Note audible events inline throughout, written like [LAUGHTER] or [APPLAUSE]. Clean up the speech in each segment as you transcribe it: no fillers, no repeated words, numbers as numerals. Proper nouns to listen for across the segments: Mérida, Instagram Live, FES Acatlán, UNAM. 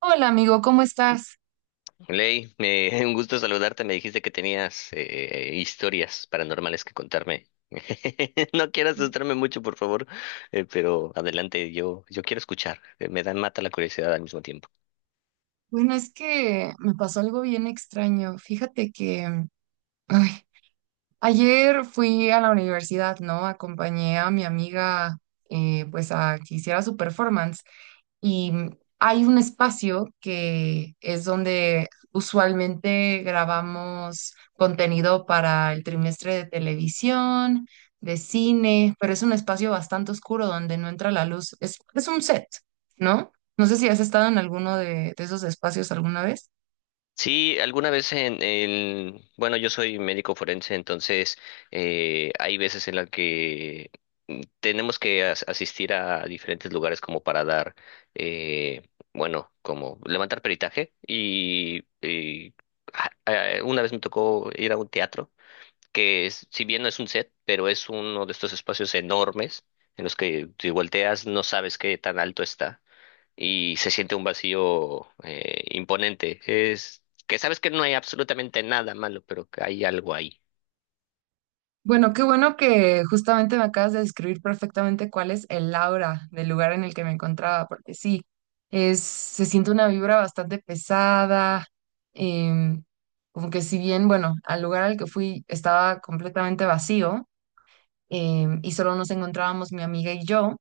Hola amigo, ¿cómo estás? Ley, [LAUGHS] un gusto saludarte. Me dijiste que tenías historias paranormales que contarme. [LAUGHS] No quiero asustarme mucho, por favor, pero adelante, yo quiero escuchar. Me dan mata la curiosidad al mismo tiempo. Bueno, es que me pasó algo bien extraño. Fíjate que ay, ayer fui a la universidad, ¿no? Acompañé a mi amiga pues a que hiciera su performance y hay un espacio que es donde usualmente grabamos contenido para el trimestre de televisión, de cine, pero es un espacio bastante oscuro donde no entra la luz. Es un set, ¿no? No sé si has estado en alguno de esos espacios alguna vez. Sí, alguna vez en bueno, yo soy médico forense, entonces hay veces en las que tenemos que asistir a diferentes lugares como para dar, eh, bueno, como levantar peritaje y, una vez me tocó ir a un teatro que si bien no es un set, pero es uno de estos espacios enormes en los que si volteas no sabes qué tan alto está y se siente un vacío imponente. Es que sabes que no hay absolutamente nada malo, pero que hay algo ahí. Bueno, qué bueno que justamente me acabas de describir perfectamente cuál es el aura del lugar en el que me encontraba, porque sí, es, se siente una vibra bastante pesada. em, Como que si bien, bueno, al lugar al que fui estaba completamente vacío, y solo nos encontrábamos mi amiga y yo,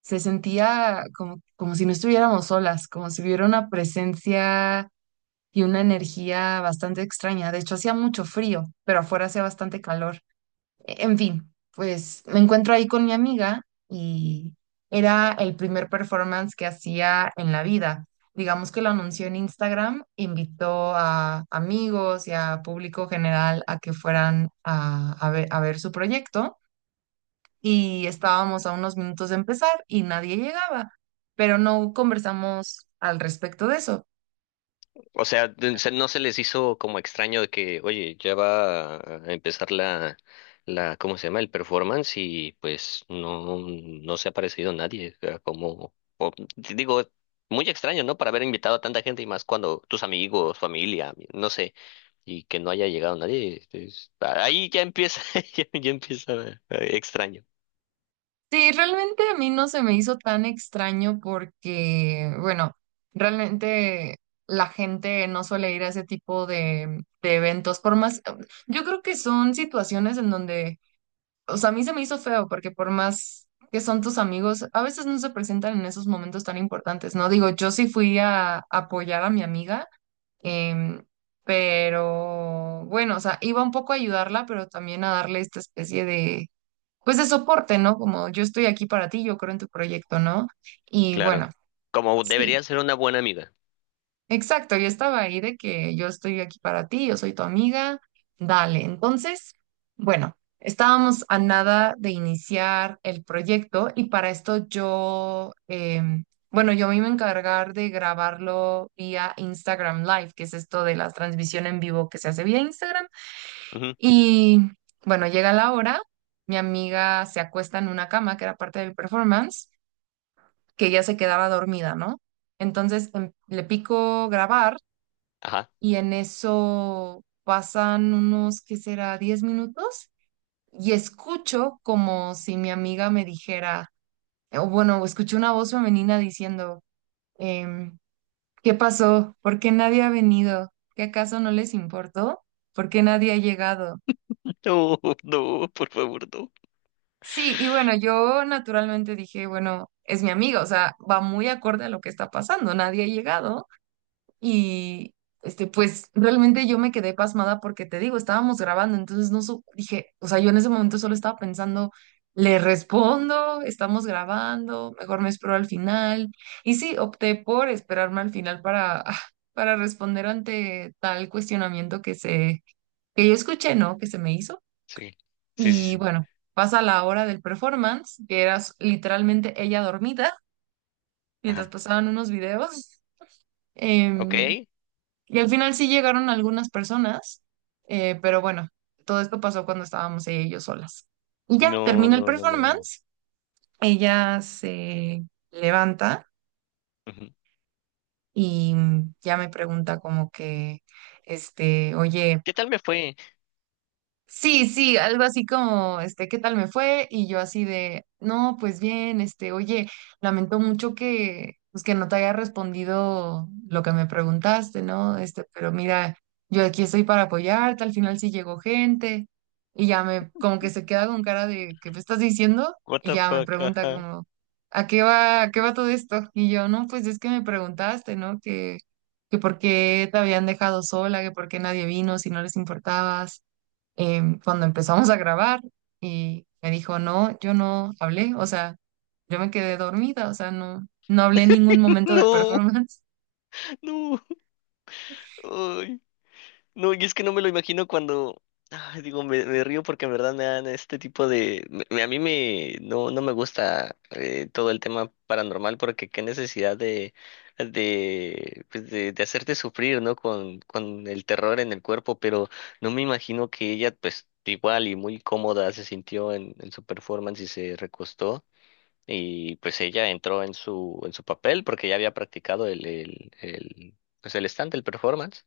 se sentía como, como si no estuviéramos solas, como si hubiera una presencia y una energía bastante extraña. De hecho, hacía mucho frío, pero afuera hacía bastante calor. En fin, pues me encuentro ahí con mi amiga y era el primer performance que hacía en la vida. Digamos que lo anunció en Instagram, invitó a amigos y a público general a que fueran a ver su proyecto y estábamos a unos minutos de empezar y nadie llegaba, pero no conversamos al respecto de eso. O sea, no se les hizo como extraño de que, oye, ya va a empezar la, ¿cómo se llama? El performance y pues no, no se ha aparecido nadie. O sea, como, digo, muy extraño, ¿no? Para haber invitado a tanta gente y más cuando tus amigos, familia, no sé, y que no haya llegado nadie. Ahí ya empieza, [LAUGHS] ya empieza extraño. Sí, realmente a mí no se me hizo tan extraño porque, bueno, realmente la gente no suele ir a ese tipo de eventos, por más, yo creo que son situaciones en donde, o sea, a mí se me hizo feo porque por más que son tus amigos, a veces no se presentan en esos momentos tan importantes, ¿no? Digo, yo sí fui a apoyar a mi amiga, em, pero bueno, o sea, iba un poco a ayudarla, pero también a darle esta especie de pues de soporte, ¿no? Como yo estoy aquí para ti, yo creo en tu proyecto, ¿no? Y bueno, Claro. Como sí, debería ser una buena amiga. exacto, yo estaba ahí de que yo estoy aquí para ti, yo soy tu amiga, dale. Entonces, bueno, estábamos a nada de iniciar el proyecto y para esto yo, bueno, yo me iba a encargar de grabarlo vía Instagram Live, que es esto de la transmisión en vivo que se hace vía Instagram. Ujú. Y bueno, llega la hora, mi amiga se acuesta en una cama que era parte de mi performance, que ella se quedaba dormida, ¿no? Entonces le pico grabar Ajá. y en eso pasan unos, ¿qué será? Diez minutos y escucho como si mi amiga me dijera, o bueno, escuché una voz femenina diciendo, em, ¿qué pasó? ¿Por qué nadie ha venido? ¿Qué acaso no les importó? ¿Por qué nadie ha llegado? [LAUGHS] No, no, por favor, no. Sí, y bueno, yo naturalmente dije, bueno, es mi amiga, o sea, va muy acorde a lo que está pasando, nadie ha llegado y este, pues realmente yo me quedé pasmada porque te digo, estábamos grabando, entonces no su- dije, o sea, yo en ese momento solo estaba pensando, le respondo, estamos grabando, mejor me espero al final. Y sí, opté por esperarme al final para, [LAUGHS] para responder ante tal cuestionamiento que yo escuché, ¿no? Que se me hizo. Sí, sí, sí, Y sí. bueno, pasa la hora del performance, que era literalmente ella dormida, mientras Ajá. pasaban unos videos. em, Ok. y al final sí llegaron algunas personas, pero bueno, todo esto pasó cuando estábamos ella y yo solas. Y ya No, termina el no, no, no, no. performance, ella se levanta Ujú. y ya me pregunta como que, este, oye. ¿Qué tal me fue? Sí, sí, algo así como, este, ¿qué tal me fue? Y yo así de, no, pues bien, este, oye, lamento mucho que, pues que no te haya respondido lo que me preguntaste, ¿no? Este, pero mira, yo aquí estoy para apoyarte, al final sí llegó gente, y ya me, como que se queda con cara de, ¿qué me estás diciendo? What Y the ya me fuck, pregunta ajá. como, a qué va todo esto? Y yo, no, pues es que me preguntaste, ¿no? Que por qué te habían dejado sola, que por qué nadie vino, si no les importabas cuando empezamos a grabar y me dijo, no, yo no hablé, o sea, yo me quedé dormida, o sea, no, no hablé en ningún [LAUGHS] momento del No, performance. [LAUGHS] no. Ay. No, y es que no me lo imagino cuando, ay, digo, me río porque en verdad me dan este tipo de, a mí me, no, no me gusta todo el tema paranormal porque qué necesidad de, pues de hacerte sufrir, ¿no? Con el terror en el cuerpo, pero no me imagino que ella, pues, igual y muy cómoda se sintió en su performance y se recostó. Y pues ella entró en su papel porque ya había practicado el, pues el stand, el performance.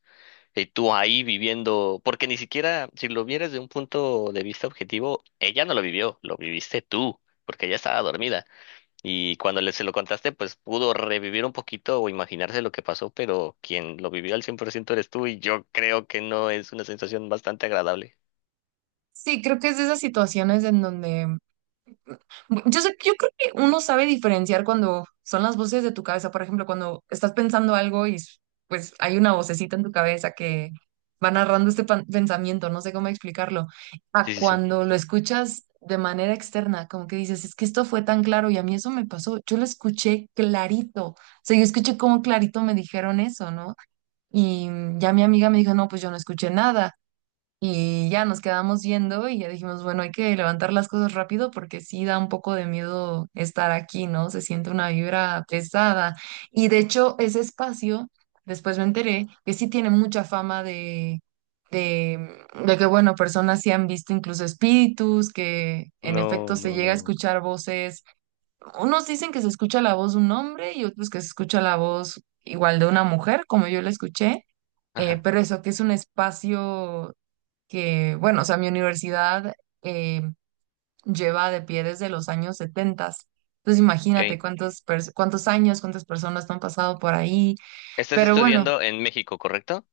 Y tú ahí viviendo, porque ni siquiera, si lo vieras de un punto de vista objetivo, ella no lo vivió, lo viviste tú, porque ella estaba dormida. Y cuando se lo contaste, pues pudo revivir un poquito o imaginarse lo que pasó, pero quien lo vivió al 100% eres tú y yo creo que no es una sensación bastante agradable. Sí, creo que es de esas situaciones en donde yo sé, yo creo que uno sabe diferenciar cuando son las voces de tu cabeza, por ejemplo, cuando estás pensando algo pues hay una vocecita en tu cabeza que va narrando este pensamiento, no sé cómo explicarlo, a Sí, sí, sí. cuando lo escuchas de manera externa, como que dices, es que esto fue tan claro y a mí eso me pasó, yo lo escuché clarito, o sea, yo escuché cómo clarito me dijeron eso, ¿no? Y ya mi amiga me dijo, no, pues yo no escuché nada. Y ya nos quedamos yendo y ya dijimos, bueno, hay que levantar las cosas rápido porque sí da un poco de miedo estar aquí, ¿no? Se siente una vibra pesada. Y de hecho, ese espacio, después me enteré que sí tiene mucha fama de que, bueno, personas sí han visto incluso espíritus, que en No, efecto se no, llega a no. escuchar voces. Unos dicen que se escucha la voz de un hombre y otros que se escucha la voz igual de una mujer, como yo la escuché. Ajá. Pero eso, que es un espacio que, bueno, o sea, mi universidad eh, lleva de pie desde los años 70. Entonces imagínate Ok. Cuántos años, cuántas personas no han pasado por ahí. Estás Pero bueno, estudiando en México, ¿correcto?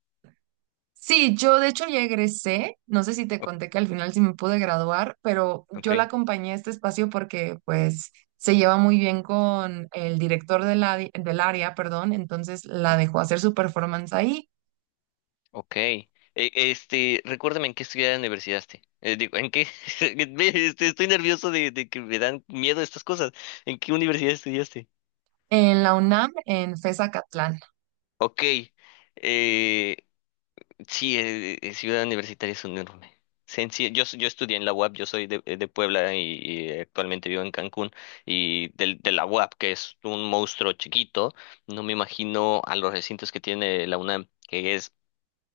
sí, yo de hecho ya egresé. No sé si te O- conté que al final sí me pude graduar, pero Ok. yo la acompañé a este espacio porque pues se lleva muy bien con el director de la del área, perdón. Entonces la dejó hacer su performance ahí Ok. Este, recuérdame en qué estudiar universidaste. Digo, ¿en qué? [LAUGHS] Estoy nervioso de que me dan miedo estas cosas. ¿En qué universidad estudiaste? en la UNAM, en FES Acatlán. Ok. Eh, sí, ciudad universitaria es un enorme. Yo estudié en la UAP, yo soy de Puebla y actualmente vivo en Cancún. Y de la UAP, que es un monstruo chiquito, no me imagino a los recintos que tiene la UNAM, que es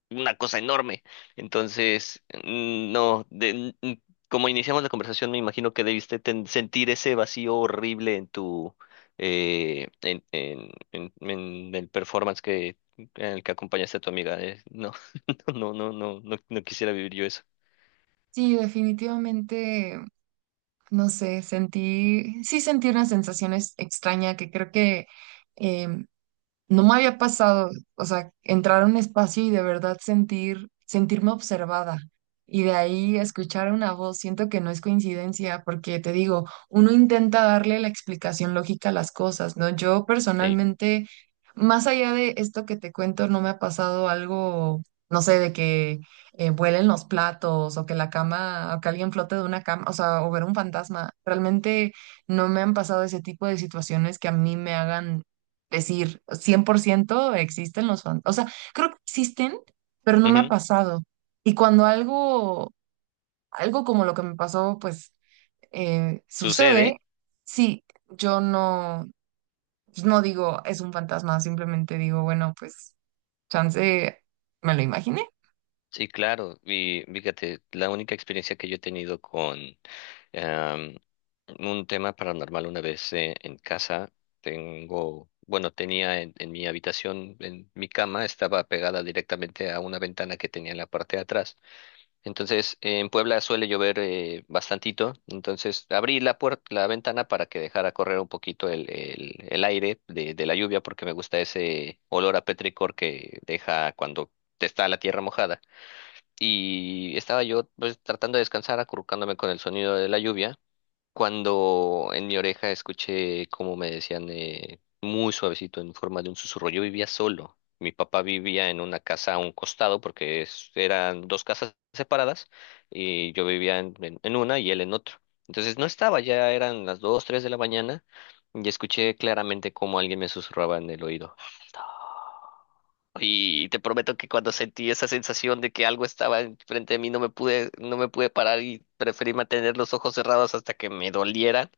una cosa enorme. Entonces, mm, no, de- mm, como iniciamos la conversación, me imagino que debiste sentir ese vacío horrible en tu, en el performance en el que acompañaste a tu amiga. No, [LAUGHS] no, no, no, no, no quisiera vivir yo eso. Sí, definitivamente. No sé, sí sentí una sensación extraña que creo que em, no me había pasado, o sea, entrar a un espacio y de verdad sentir, sentirme observada. Y de ahí escuchar una voz, siento que no es coincidencia, porque te digo, uno intenta darle la explicación lógica a las cosas, ¿no? Yo Sí. personalmente, más allá de esto que te cuento, no me ha pasado algo, no sé, de que vuelen los platos o que la cama, o que alguien flote de una cama, o sea, o ver un fantasma. Realmente no me han pasado ese tipo de situaciones que a mí me hagan decir 100% existen los fantasmas. O sea, creo que existen, pero no me ha Ujú. pasado. Y cuando algo, algo como lo que me pasó, pues Sucede. sucede, sí, yo no, pues, no digo es un fantasma, simplemente digo, bueno, pues chance me lo imaginé. Sí, claro. Y fíjate, la única experiencia que yo he tenido con em, un tema paranormal una vez en casa, bueno, tenía en mi habitación, en mi cama, estaba pegada directamente a una ventana que tenía en la parte de atrás. Entonces, en Puebla suele llover bastantito, entonces abrí la puerta, la ventana para que dejara correr un poquito el aire de la lluvia porque me gusta ese olor a petricor que deja cuando está la tierra mojada y estaba yo pues tratando de descansar, acurrucándome con el sonido de la lluvia, cuando en mi oreja escuché como me decían muy suavecito en forma de un susurro. Yo vivía solo. Mi papá vivía en una casa a un costado porque eran dos casas separadas y yo vivía en, en una y él en otro. Entonces no estaba, ya eran las dos, tres de la mañana y escuché claramente cómo alguien me susurraba en el oído. Y te prometo que cuando sentí esa sensación de que algo estaba enfrente de mí, no me pude, no me pude parar y preferí mantener los ojos cerrados hasta que me dolieran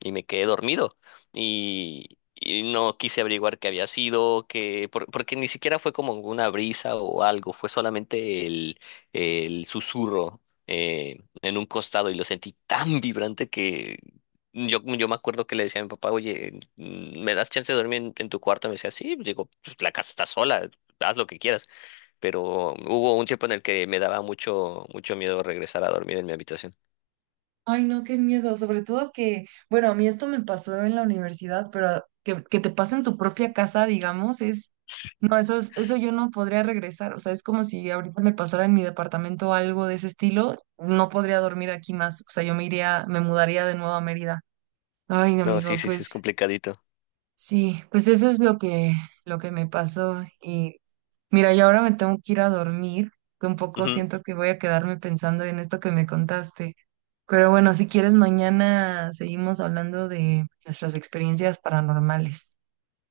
y me quedé dormido. Y no quise averiguar qué había sido, que, porque ni siquiera fue como una brisa o algo, fue solamente el susurro en un costado y lo sentí tan vibrante que yo me acuerdo que le decía a mi papá, oye, ¿me das chance de dormir en tu cuarto? Me decía, sí, digo, "Pues, la casa está sola, haz lo que quieras. Pero hubo un tiempo en el que me daba mucho, mucho miedo regresar a dormir en mi habitación. Ay, no, qué miedo. Sobre todo que, bueno, a mí esto me pasó en la universidad, pero que te pase en tu propia casa, digamos, es, no, eso yo no podría regresar. O sea, es como si ahorita me pasara en mi departamento algo de ese estilo, no podría dormir aquí más. O sea, yo me iría, me mudaría de nuevo a Mérida. Ay, No, sí, amigo, sí, sí, es pues. complicadito. Sí, pues eso es lo que me pasó. Y mira, yo ahora me tengo que ir a dormir, que un poco Ujú. siento que voy a quedarme pensando en esto que me contaste. Pero bueno, si quieres, mañana seguimos hablando de nuestras experiencias paranormales.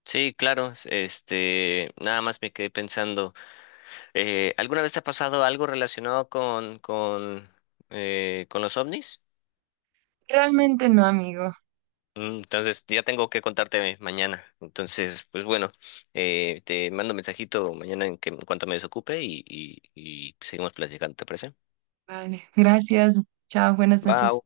Sí, claro, este, nada más me quedé pensando, ¿alguna vez te ha pasado algo relacionado con los ovnis? Realmente no, amigo. Entonces, ya tengo que contarte mañana. Entonces, pues bueno, te mando mensajito mañana en que en cuanto me desocupe y seguimos platicando, ¿te parece? Vale, gracias. Chao, buenas Va, noches.